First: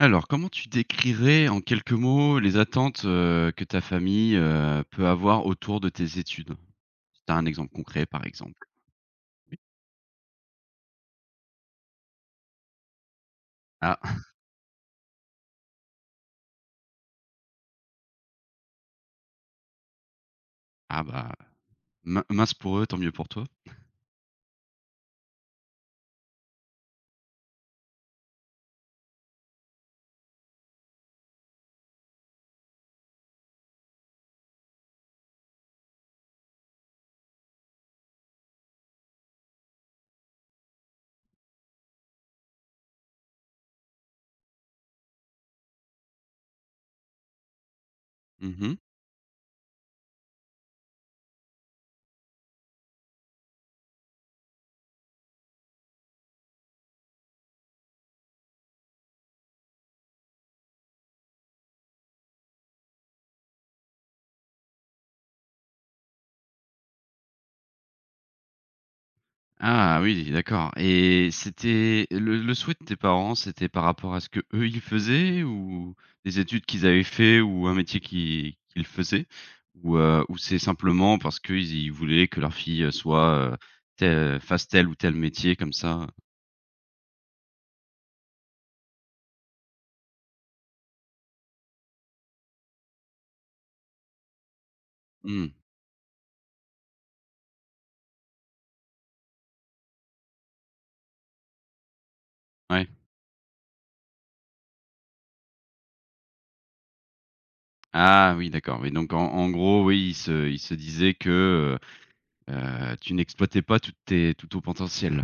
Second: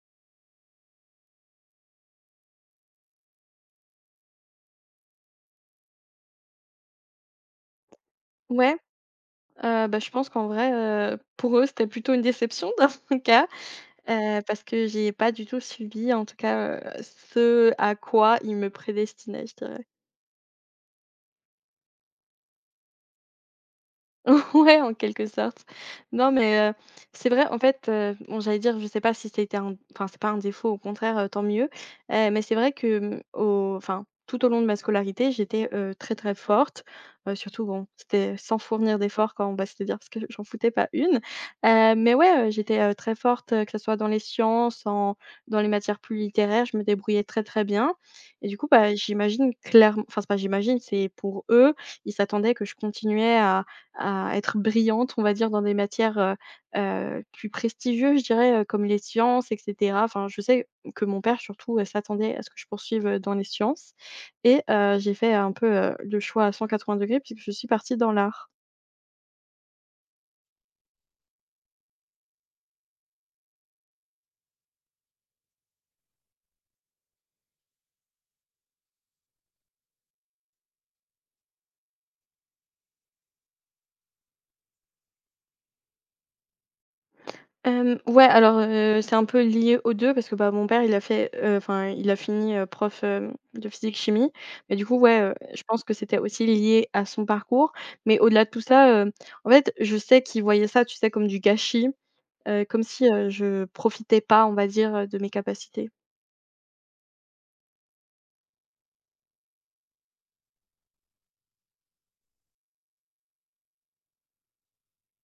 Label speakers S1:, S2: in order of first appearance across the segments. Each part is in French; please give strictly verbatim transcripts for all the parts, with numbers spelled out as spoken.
S1: Alors, comment tu décrirais en quelques mots les attentes, heu, que ta famille, heu, peut avoir autour de tes études? Si tu as un exemple concret, par exemple.
S2: Ouais,
S1: Oui.
S2: heu, bah, je pense qu'en vrai, heu, pour eux, c'était plutôt une déception dans mon cas,
S1: Ah!
S2: heu, parce que j'ai pas du tout suivi, en tout cas, heu, ce à quoi ils me prédestinaient, je dirais.
S1: Ah bah, min mince pour eux, tant mieux pour toi.
S2: Ouais, en quelque sorte. Non, mais heu, c'est vrai, en fait, heu, bon, j'allais dire, je sais pas si c'était un enfin, c'est pas un défaut, au contraire, heu, tant mieux. Heu, mais c'est vrai que, mmh, au enfin, tout au long de ma scolarité, j'étais, heu, très, très forte. Heu, surtout, bon, c'était sans fournir d'efforts quand on va se dire, parce que j'en foutais pas une. Heu, mais ouais, heu, j'étais, heu, très forte, heu, que ce soit dans les sciences, en dans les matières plus littéraires, je me débrouillais très, très bien. Et du coup,
S1: Mmh.
S2: bah, j'imagine clairement, enfin, c'est pas j'imagine, c'est pour eux, ils s'attendaient que je continuais à à être brillante, on va dire, dans des matières, heu heu, plus prestigieuses, je dirais, heu, comme les sciences et cetera. Enfin, je sais que mon père surtout, heu, s'attendait à ce que je poursuive, heu, dans les sciences et heu, j'ai fait un peu, heu, le choix à cent quatre-vingts degrés puisque je suis partie dans l'art.
S1: Ah oui, d'accord, et c'était le le souhait de tes parents? C'était par rapport à ce que eux ils faisaient, ou des études qu'ils avaient fait, ou un métier qui qu'ils faisaient? Ou, heu, ou c'est simplement parce qu'ils ils voulaient que leur fille soit, heu, tel fasse tel ou tel métier, comme ça?
S2: Hem, ouais, alors, heu, c'est un peu lié aux deux parce que, bah, mon père, il a fait, heu, enfin, il a fini, heu, prof, hem, de physique-chimie. Mais du coup, ouais, heu,
S1: Mmh,
S2: je pense que c'était aussi lié à son parcours. Mais au-delà de tout ça, heu, en fait, je sais qu'il voyait ça, tu sais, comme du gâchis. Heu, comme
S1: ouais.
S2: si, heu, je profitais pas, on va dire, heu, de mes capacités.
S1: Ah oui, d'accord. Oui, donc en en gros, oui, ils se ils se disaient que, heu tu n'exploitais pas tout tes tout ton potentiel.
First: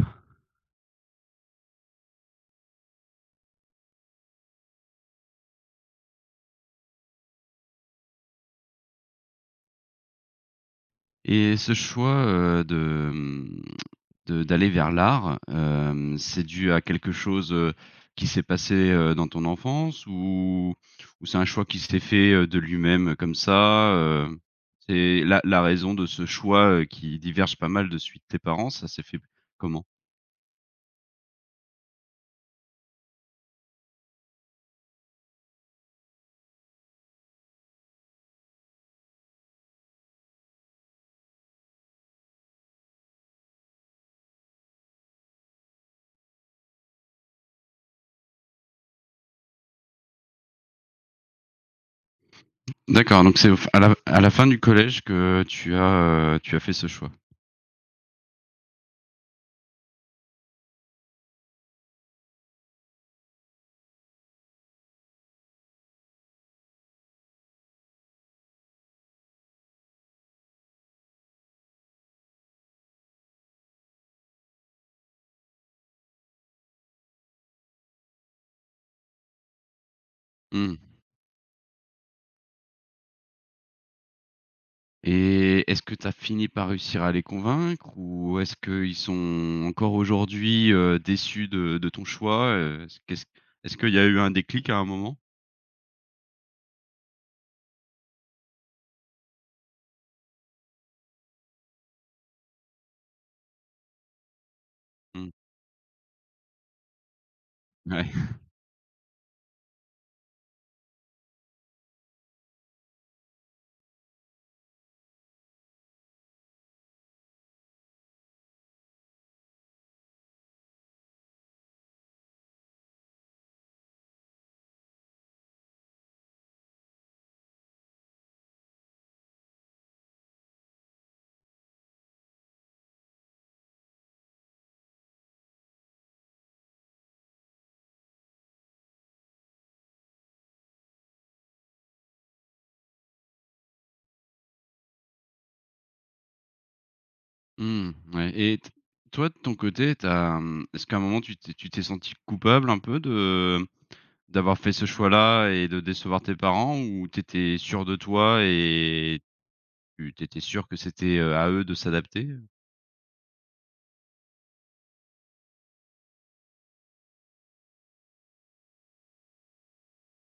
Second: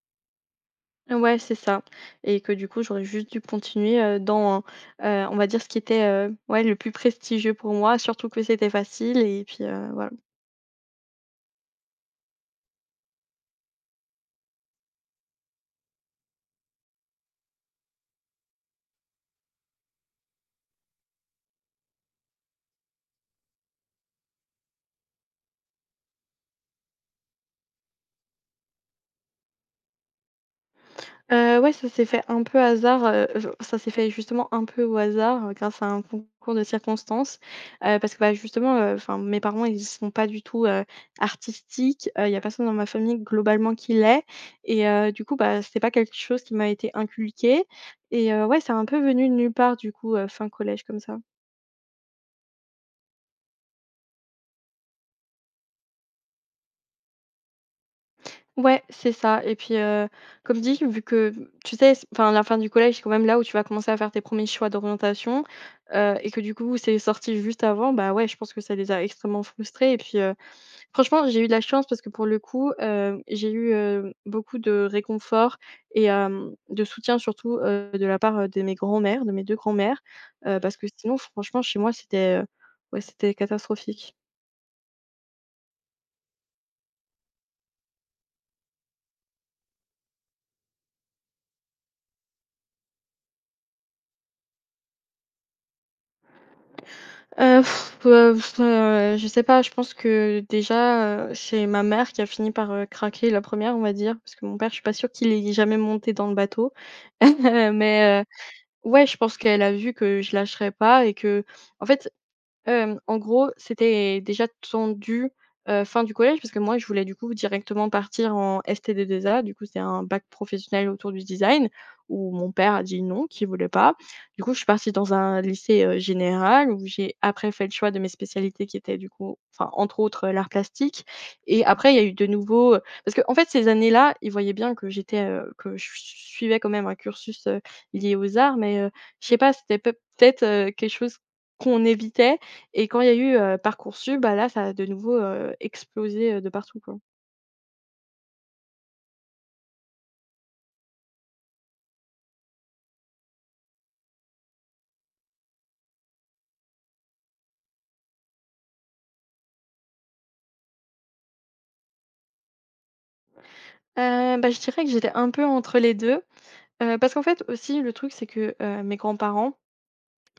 S2: Ouais, c'est ça et que du coup, j'aurais juste dû continuer, heu, dans, heu, on va dire ce qui était, heu, ouais, le plus prestigieux pour moi, surtout que c'était facile et puis, heu, voilà.
S1: Et ce choix, heu, de, mmh, de d'aller vers l'art, hem, c'est dû à quelque chose, heu, qui s'est passé, heu, dans ton enfance, ou ou c'est un choix qui s'est fait, heu, de lui-même euh, comme ça, heu? C'est la la raison de ce choix, heu, qui diverge pas mal de celui de tes parents, ça s'est fait comment?
S2: Heu, ouais, ça s'est fait un peu hasard, heu, je ça s'est fait justement un peu au hasard, heu, grâce à un concours de circonstances. Heu, parce que, bah, justement, heu, enfin, mes parents, ils sont pas du tout, heu, artistiques. Euh, il y a personne dans ma famille globalement qui l'est et heu, du coup, bah, c'était pas quelque chose qui m'a été inculqué et heu, ouais, c'est un peu venu de nulle part du coup, heu, fin collège comme ça.
S1: D'accord, donc c'est au à la à la fin du collège que tu as, heu, tu as fait ce choix.
S2: Ouais, c'est ça et puis, heu, comme dit, vu que, mmh, tu sais, c enfin, la fin du collège, c'est quand même là où tu vas commencer à faire tes premiers choix d'orientation, heu et que du coup, c'est sorti juste avant, bah, ouais, je pense que ça les a extrêmement frustrés et puis, heu, franchement, j'ai eu de la chance parce que pour le coup, heu, j'ai eu, heu, beaucoup de réconfort et hem, de soutien surtout, heu, de la part, heu, de mes grands-mères, de mes deux grands-mères, heu,
S1: Mmh.
S2: parce que sinon, franchement, chez moi, c'était, heu, ouais, c'était catastrophique.
S1: Et est-ce que tu as fini par réussir à les convaincre, ou est-ce qu'ils sont encore aujourd'hui, heu, déçus de de ton choix? Heu, est-ce qu'est-ce est-ce qu'il y a eu un déclic à un moment?
S2: Heu, heu, heu, je sais pas, je pense que déjà, heu, c'est ma mère qui a fini par, heu, craquer la première, on va dire, parce que mon père, je suis pas sûre qu'il
S1: Mmh.
S2: est jamais monté dans le bateau. Euh,
S1: Ouais.
S2: mais, heu, ouais, je pense qu'elle a vu que je lâcherais pas et que en fait. Hem, en gros, c'était déjà tendu, heu, fin du collège parce que moi, je voulais du coup directement partir en S T D deux A. Du coup, c'est un bac professionnel autour du design où mon père a dit non, qu'il voulait pas. Du coup, je suis partie dans un lycée, heu, général où j'ai après fait le choix de mes spécialités qui étaient du coup, enfin, entre autres, heu, l'art plastique et après il y a eu de nouveau, heu parce qu'en fait ces années-là, ils voyaient bien que j'étais, heu, que je suivais quand même un cursus, heu, lié aux arts mais, heu, je sais pas, c'était peut-être, heu, quelque chose qu'on évitait et quand il y a eu, heu, Parcoursup, bah, là, ça a de nouveau, heu, explosé, heu, de partout, quoi.
S1: Mmh, ouais. Et t toi, de ton côté, tu as, mmh, est-ce qu'à un moment tu t'es tu t'es sentie coupable un peu de d'avoir fait ce choix-là et de décevoir tes parents, ou t'étais sûr de toi et tu tu étais que c'était, heu, à eux de s'adapter?
S2: Heu, bah, je dirais que j'étais un peu entre les deux, heu, parce qu'en fait, aussi, le truc, c'est que, heu, mes grands-parents.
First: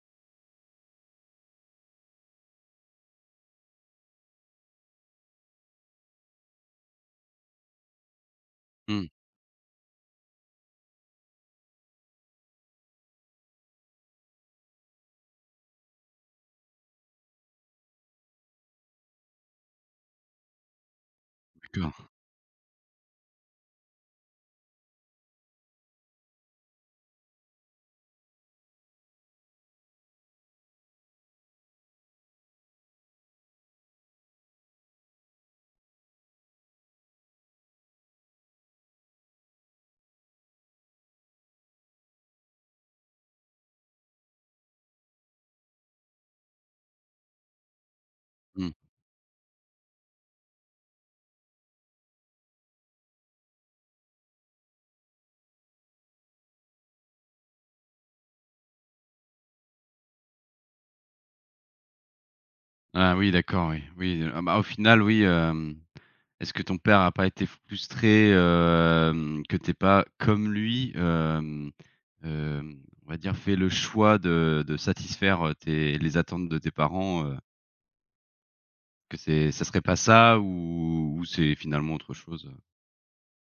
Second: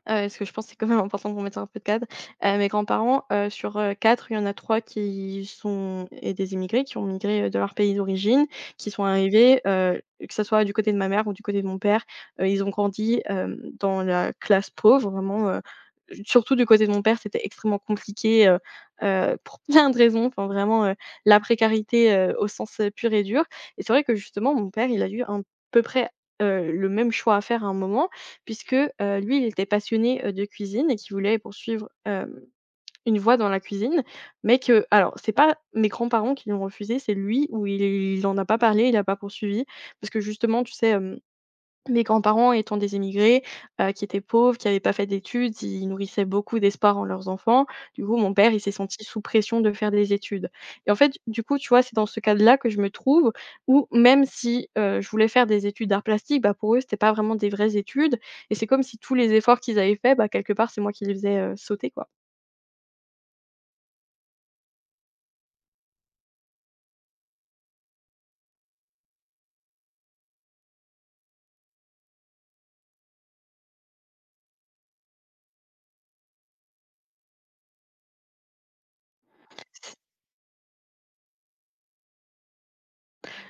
S2: Heu, parce que je pense que c'est quand même important qu'on mette un peu de cadre. Heu, mes grands-parents, heu, sur, heu, quatre, il y en a trois qui sont et des immigrés, qui ont migré, heu, de leur pays d'origine, qui sont
S1: Mmh,
S2: arrivés, heu, que ce soit du côté de ma mère ou du côté de mon père, heu, ils ont grandi, hem, dans la classe pauvre, vraiment, heu, surtout du côté de mon père, c'était extrêmement compliqué, heu heu, pour plein de raisons, enfin vraiment, heu, la
S1: d'accord.
S2: précarité, heu, au sens, heu, pur et dur et c'est vrai que justement mon père, il a eu à peu près, heu, le même choix à faire à un moment puisque, heu, lui, il était passionné, heu, de cuisine et qu'il voulait poursuivre, hem, une voie dans la cuisine, mais que alors c'est pas mes grands-parents qui l'ont refusé, c'est lui où il il en a pas parlé, il a pas poursuivi parce que justement, tu sais, mes grands-parents étant des émigrés, heu, qui étaient pauvres, qui n'avaient pas fait d'études, ils nourrissaient beaucoup d'espoir en leurs enfants. Du coup, mon père, il s'est
S1: Mmh.
S2: senti sous pression de faire des études et en fait, du coup, tu vois, c'est dans ce cadre-là que je me trouve où même si, heu, je voulais faire des études d'art plastique, bah, pour eux, c'était pas vraiment des vraies études et c'est comme si tous les efforts qu'ils avaient faits, bah, quelque part, c'est moi qui les faisais, heu, sauter, quoi.
S1: Ah oui, d'accord, oui. Oui, heu, ah bah, au final, oui, hem, est-ce que ton père a pas été frustré, hem, que tu pas comme lui, hem, hem, on va dire, fait le choix de de satisfaire, heu, tes les attentes de tes parents, heu, que c'est ça serait pas ça, ou ou c'est finalement autre chose, heu?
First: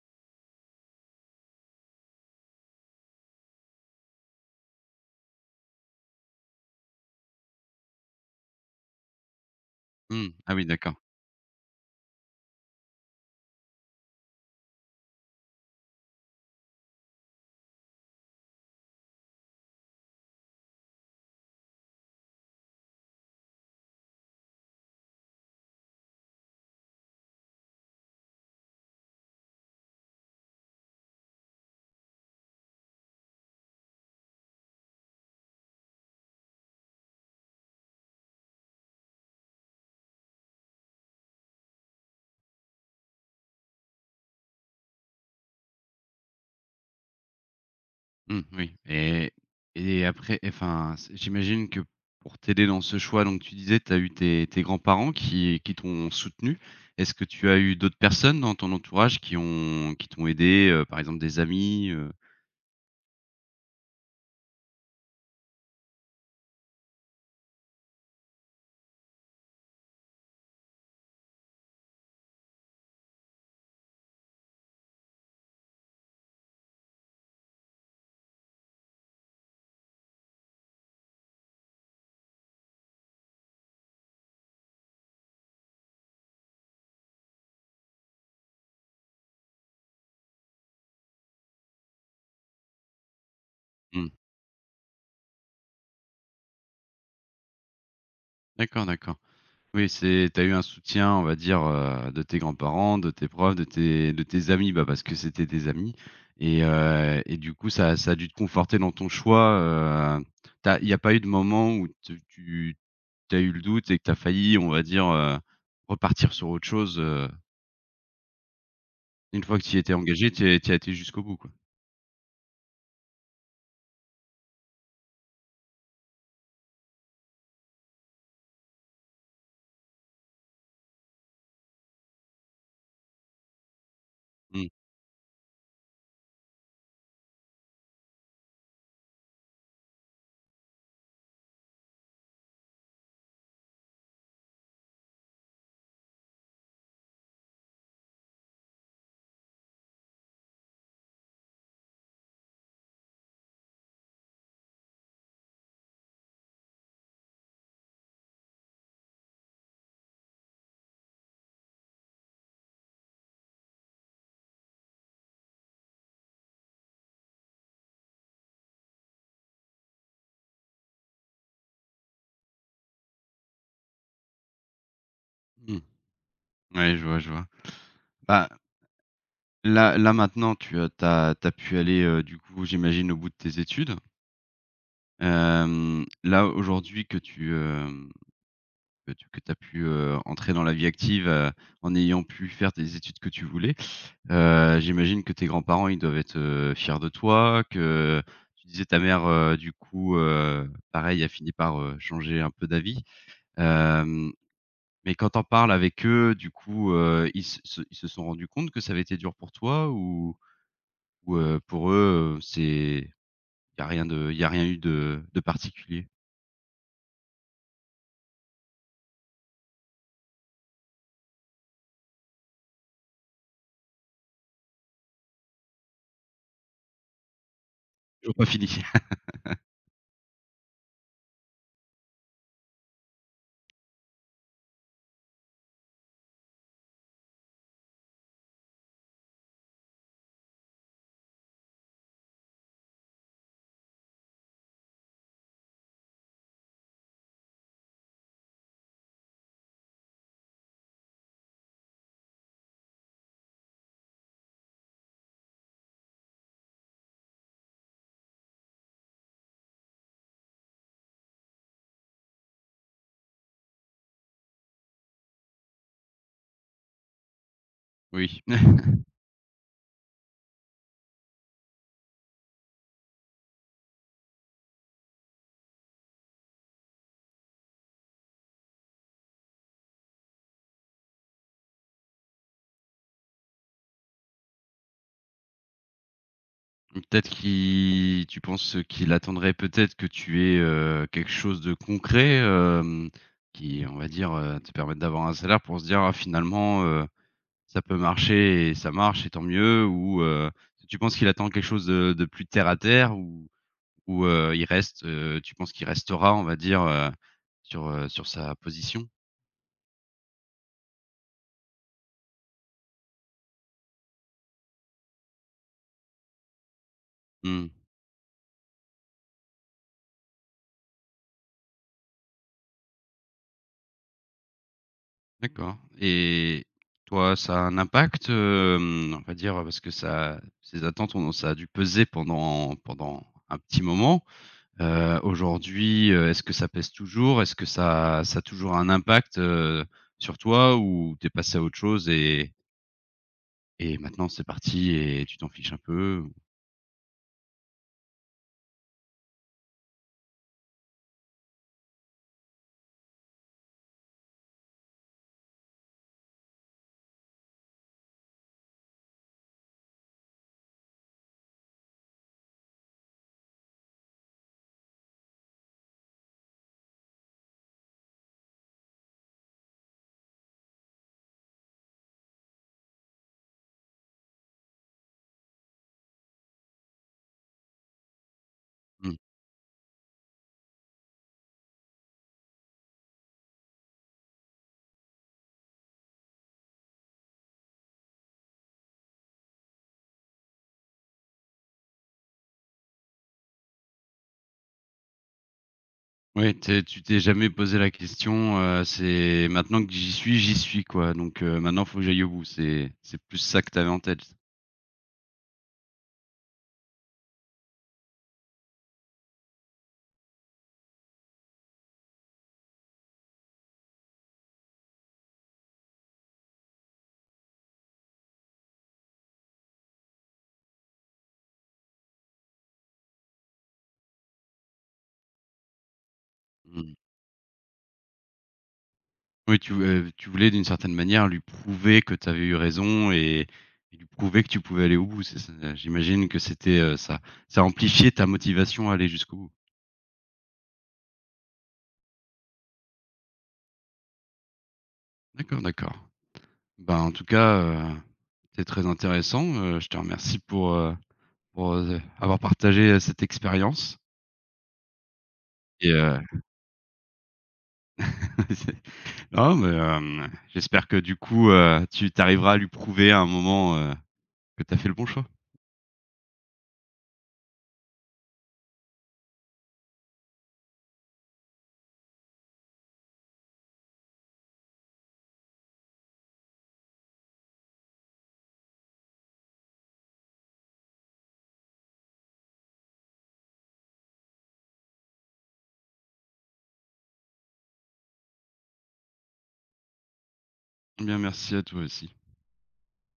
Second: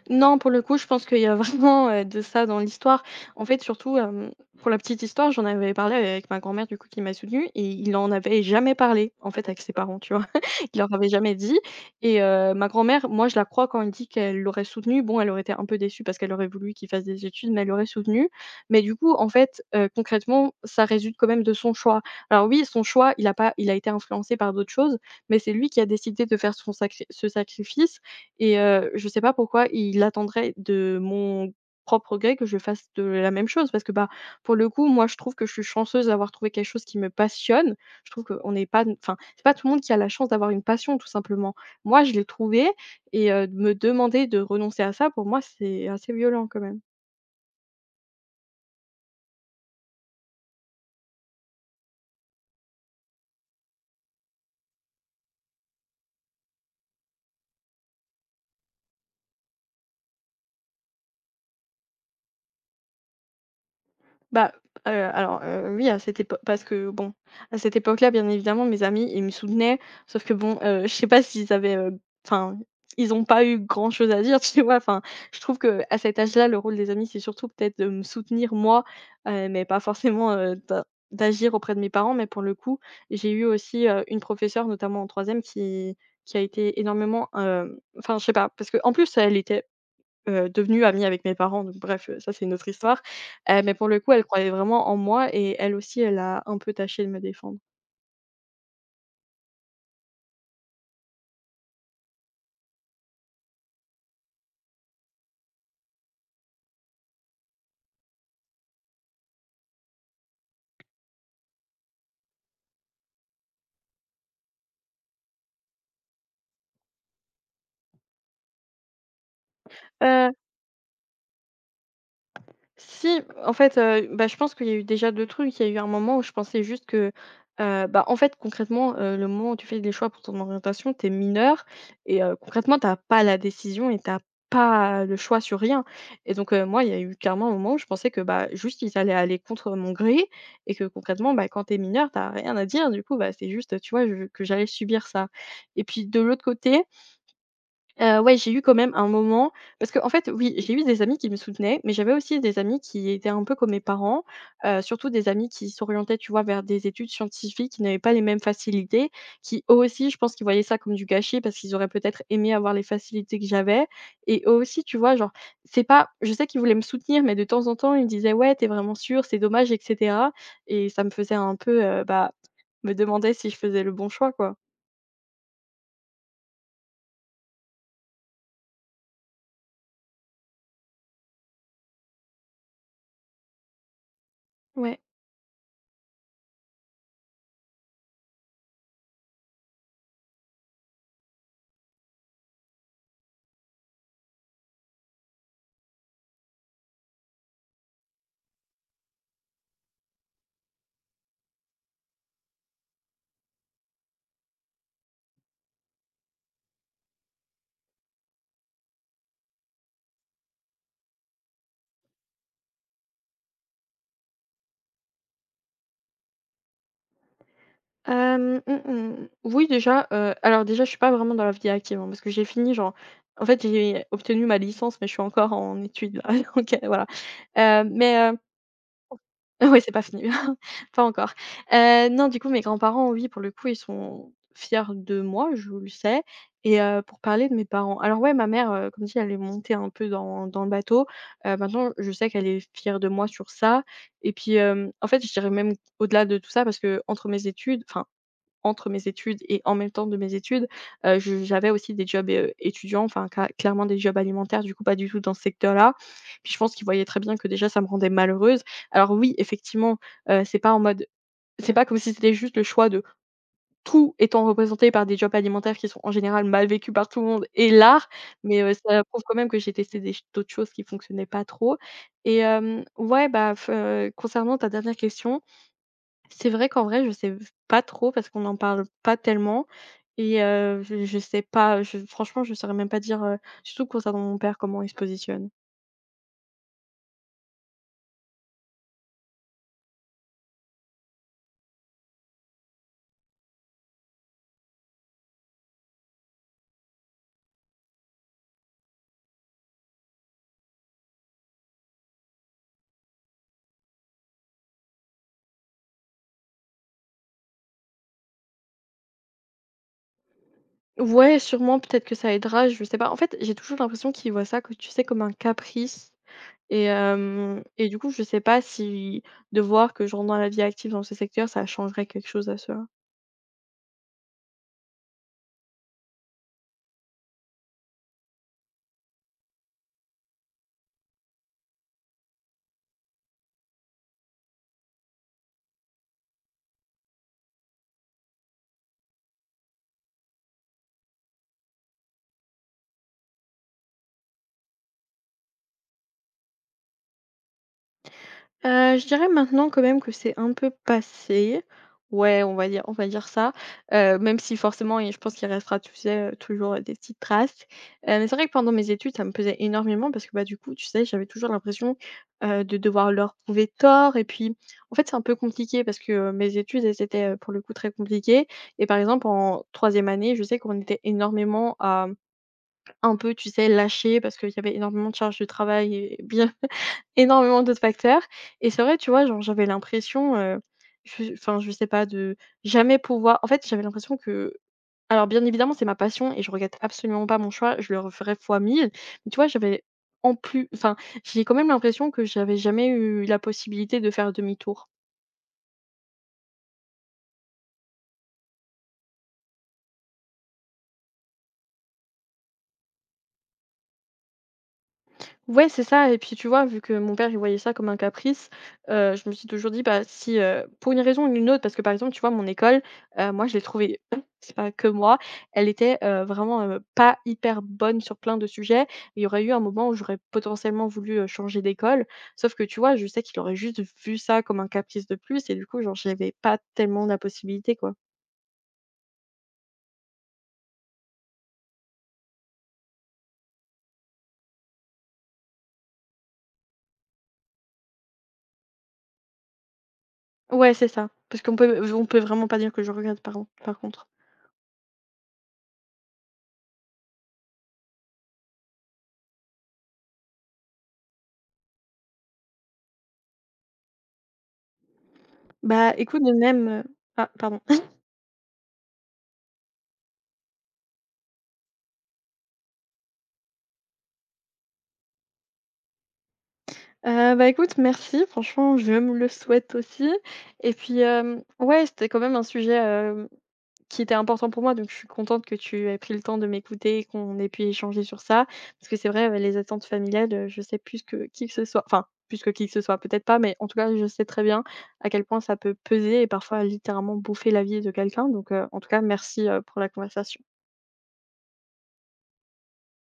S2: Non, pour le coup, je pense qu'il y a vraiment, heu, de ça dans l'histoire. En fait, surtout, hem, pour la petite histoire, j'en avais parlé avec ma grand-mère, du coup, qui m'a soutenue et il en avait jamais parlé, en fait, avec ses parents, tu vois?
S1: Mmh. Ah oui,
S2: Il leur
S1: d'accord.
S2: avait jamais dit et heu, ma grand-mère, moi, je la crois quand elle dit qu'elle l'aurait soutenu. Bon, elle aurait été un peu déçue parce qu'elle aurait voulu qu'il fasse des études, mais elle l'aurait soutenu. Mais du coup, en fait, heu, concrètement, ça résulte quand même de son choix. Alors oui, son choix, il a pas il a été influencé par d'autres choses, mais c'est lui qui a décidé de faire son sacri ce sacrifice et heu, je sais pas pourquoi il attendrait de mon propre gré que je fasse de la même chose parce que, bah, pour le coup, moi, je trouve que je suis chanceuse d'avoir trouvé quelque chose qui me passionne. Je trouve qu'on n'est pas enfin, c'est pas tout le monde qui a la chance d'avoir une passion, tout simplement. Moi, je l'ai trouvé, et heu, me demander de renoncer à ça, pour moi, c'est assez violent quand même.
S1: Mmh, oui. Et et après, enfin, c'est j'imagine que pour t'aider dans ce choix, donc tu disais, tu as eu tes tes grands-parents qui qui t'ont soutenu. Est-ce que tu as eu d'autres personnes dans ton entourage qui ont qui t'ont aidé, heu, par exemple des amis, heu?
S2: Bah, heu, alors, heu, oui, à cette épo parce que bon, à cette époque-là, bien évidemment, mes amis, ils me soutenaient, sauf que bon, heu, je sais pas s'ils avaient, heu, enfin, ils ont pas eu grand-chose à dire, tu vois? Enfin, je trouve qu'à cet âge-là, le rôle des amis, c'est surtout peut-être de me soutenir moi, heu, mais pas forcément, heu, d'a d'agir auprès de mes parents. Mais pour le coup, j'ai eu aussi, heu, une professeure, notamment en troisième qui qui a été énormément, hem, enfin, je sais pas, parce qu'en plus, elle était heu, devenue amie avec mes parents donc bref, heu, ça c'est une autre histoire. Heu, mais pour le
S1: Mmh,
S2: coup, elle croyait vraiment en moi et elle aussi, elle a un peu tâché de me défendre.
S1: d'accord, d'accord. Oui, c'est t'as eu un soutien, on va dire, heu, de tes grands-parents, de tes profs, de tes de tes amis, bah, parce que c'était tes amis, et heu et du coup ça ça a dû te conforter dans ton choix, heu, il y a pas eu de moment où tu Tu as eu le doute et que tu as failli, on va dire, heu, repartir sur autre chose, heu, une fois que tu y étais engagé, tu y es tu y as été jusqu'au bout, quoi.
S2: Si, en fait, heu, bah, je pense qu'il y a eu déjà deux trucs. Il y a eu un moment où je pensais juste que, heu, bah, en fait, concrètement, heu, le moment où tu fais des choix pour ton orientation, tu es mineure et heu, concrètement, tu as pas la décision et tu as
S1: Mmh.
S2: pas le choix sur rien et donc heu, moi, il y a eu clairement un moment où je pensais que, bah, juste, ils allaient aller contre mon gré et que concrètement, bah, quand tu es mineure, tu as rien à dire. Du coup, bah, c'est juste, tu vois, je que j'allais subir ça et puis de l'autre côté. Heu, ouais, j'ai eu quand même un moment parce que en fait, oui, j'ai eu des amis qui me soutenaient, mais j'avais aussi des amis qui étaient un peu comme mes parents, heu, surtout des amis qui s'orientaient, tu vois, vers des études scientifiques, qui n'avaient pas les mêmes facilités, qui eux aussi, je pense qu'ils voyaient ça comme du gâchis parce qu'ils auraient peut-être aimé avoir les facilités que j'avais et eux aussi, tu vois, genre, c'est pas je sais qu'ils voulaient me soutenir, mais de temps en temps, ils me disaient: «Ouais, t'es vraiment sûre? C'est dommage» et cetera, et ça me faisait un peu, heu, bah, me demander si je faisais le bon choix, quoi.
S1: Mmh. Ouais, je vois, je vois. Bah, là là, maintenant, tu as tu as tu as pu aller, heu, du coup, j'imagine, au bout de tes études.
S2: Ouais.
S1: Hem, là, aujourd'hui, que tu, hem, que tu que tu as pu, heu, entrer dans la vie active, heu, en ayant pu faire des études que tu voulais. Heu, j'imagine que tes grands-parents, ils doivent être, heu, fiers de toi, que tu disais, ta mère, heu, du coup, heu, pareil, a fini par, heu, changer un peu d'avis. Hem, mais quand tu en parles avec eux, du coup, heu, ils se se ils se sont rendus compte que ça avait été dur pour toi? Ou ou, heu, pour eux, heu, c'est, y a rien de y a rien eu de de particulier?
S2: Hem, mmh mh. Oui déjà, heu, alors déjà je suis pas vraiment dans la vie active, hein, parce que j'ai fini genre en fait j'ai obtenu ma licence mais je suis encore en études là, donc voilà. Heu, mais
S1: Toujours
S2: heu
S1: pas fini.
S2: ouais c'est pas fini, pas encore. Heu, non, du coup mes grands-parents, oui, pour le coup ils sont fiers de moi, je le sais, et heu, pour parler de mes parents, alors ouais, ma mère, heu, comme dit, elle est montée un peu dans dans le bateau. Heu, maintenant je sais qu'elle est fière de moi sur ça et puis, hem, en fait je dirais même au-delà de tout ça parce que entre mes études enfin entre mes études et en même temps de mes études, heu, je j'avais aussi des jobs, heu, étudiants, enfin ca clairement des jobs alimentaires, du coup pas du tout dans ce secteur-là. Puis je pense qu'ils voyaient très bien que déjà ça me rendait malheureuse. Alors oui, effectivement, heu, c'est pas en mode c'est pas comme si c'était juste le choix de tout étant représenté par des jobs alimentaires qui sont en général mal vécus par tout le monde et l'art,
S1: Oui.
S2: mais, heu, ça prouve quand même que j'ai testé des ch d'autres choses qui fonctionnaient pas trop. Et hem, ouais, bah, f heu, concernant ta dernière question, c'est vrai qu'en vrai, je sais v pas trop parce qu'on n'en parle pas tellement et heu, je je sais pas, je franchement, je saurais même pas dire, heu, surtout concernant mon père, comment il se positionne.
S1: Peut-être qu'il tu penses qu'il attendrait peut-être que tu aies, heu, quelque chose de concret, hem, qui, on va dire, heu, te permette d'avoir un salaire pour se dire: «Ah, finalement, heu, ça peut marcher, et ça marche, et tant mieux», ou heu, tu penses qu'il attend quelque chose de de plus terre à terre, ou ou heu, il reste, heu, tu penses qu'il restera, on va dire, heu, sur, heu, sur sa position?
S2: Ouais, sûrement, peut-être que ça aidera, je sais pas. En fait, j'ai toujours l'impression qu'il voit ça que tu sais, comme un caprice et hem
S1: Mmh.
S2: et du coup, je sais pas si de voir que je rentre dans la vie active dans ce secteur, ça changerait quelque chose à cela.
S1: D'accord. Et toi, ça a un impact, hem, on va dire, parce que ça ces attentes ont ça a dû peser pendant pendant un petit moment. Heu, aujourd'hui, heu, est-ce que ça pèse toujours? Est-ce que ça ça a toujours un impact, heu, sur toi, ou t'es passé à autre chose, et et maintenant c'est parti et tu t'en fiches un peu?
S2: Heu, je dirais maintenant quand même que c'est un peu passé. Ouais, on va dire on va dire ça. Heu, même si forcément, et je pense qu'il restera, tu sais, heu, toujours, heu, des petites traces. Heu, mais c'est vrai que pendant mes études, ça me pesait énormément parce que, bah, du coup, tu sais, j'avais toujours l'impression, heu, de devoir leur prouver tort. Et puis, en fait, c'est un peu compliqué parce que, heu, mes études, elles étaient, heu, pour le coup, très compliquées, et par exemple, en troisième année, je sais qu'on était énormément à un peu, tu sais, lâché parce qu'il y avait énormément de charges de travail et bien énormément d'autres facteurs. Et c'est vrai, tu
S1: Mmh.
S2: vois, genre, j'avais l'impression, heu, je enfin, je sais pas, de jamais pouvoir en fait, j'avais l'impression que alors bien évidemment, c'est ma passion et je regrette absolument pas mon choix, je le referais fois mille. Mais tu vois, j'avais en plus enfin, j'ai quand même l'impression que j'avais jamais eu la possibilité de faire demi-tour.
S1: Ouais, tu tu t'es jamais posé la question, heu, c'est maintenant que j'y suis, j'y suis, quoi, donc heu, maintenant il faut que j'aille au bout. C'est c'est plus ça que tu avais en tête?
S2: Ouais, c'est ça, et puis tu vois, vu que mon père, il voyait ça comme un caprice, heu, je me suis toujours dit: «Bah, si, heu, pour une raison ou une autre» parce que, par exemple, tu vois, mon école, heu, moi, je l'ai trouvée c'est pas que moi, elle était, heu, vraiment, heu, pas hyper bonne sur plein de sujets. Il y aurait eu un moment où j'aurais potentiellement voulu, heu, changer d'école, sauf que, tu vois, je sais qu'il aurait juste vu ça comme un caprice de plus et du coup, genre, j'avais pas
S1: Mmh.
S2: tellement la possibilité, quoi.
S1: Oui, tu, heu, tu voulais d'une certaine manière lui prouver que tu avais eu raison, et et lui prouver que tu pouvais aller au bout, c'est ça? euh, J'imagine que c'était, heu, ça ça amplifiait ta motivation à aller jusqu'au bout.
S2: Ouais, c'est ça, parce qu'on peut on peut vraiment pas dire que je regrette, par par contre.
S1: D'accord, d'accord. Ben, en tout cas, heu, c'était très intéressant, heu, je te remercie pour, heu, pour, heu, avoir partagé, heu, cette expérience et
S2: Bah,
S1: heu,
S2: écoute, de même, heu ah, pardon.
S1: c'est non, mais hem, j'espère que du coup, heu, tu tu arriveras à lui prouver à un moment, heu, que tu as fait le bon choix.
S2: Heu, bah, écoute, merci. Franchement, je me le souhaite aussi. Et puis, hem, ouais, c'était quand même un sujet, hem, qui était important pour moi, donc je suis contente que tu aies pris le temps de m'écouter et qu'on ait pu échanger sur ça. Parce que c'est vrai, heu, les attentes familiales, heu, je sais plus que qui que ce soit enfin, plus que qui que ce soit, peut-être pas, mais en tout cas, je sais très bien à quel point ça peut peser et parfois littéralement bouffer la vie de quelqu'un, donc heu, en tout cas, merci, heu, pour la conversation.
S1: Eh bien, merci à toi aussi.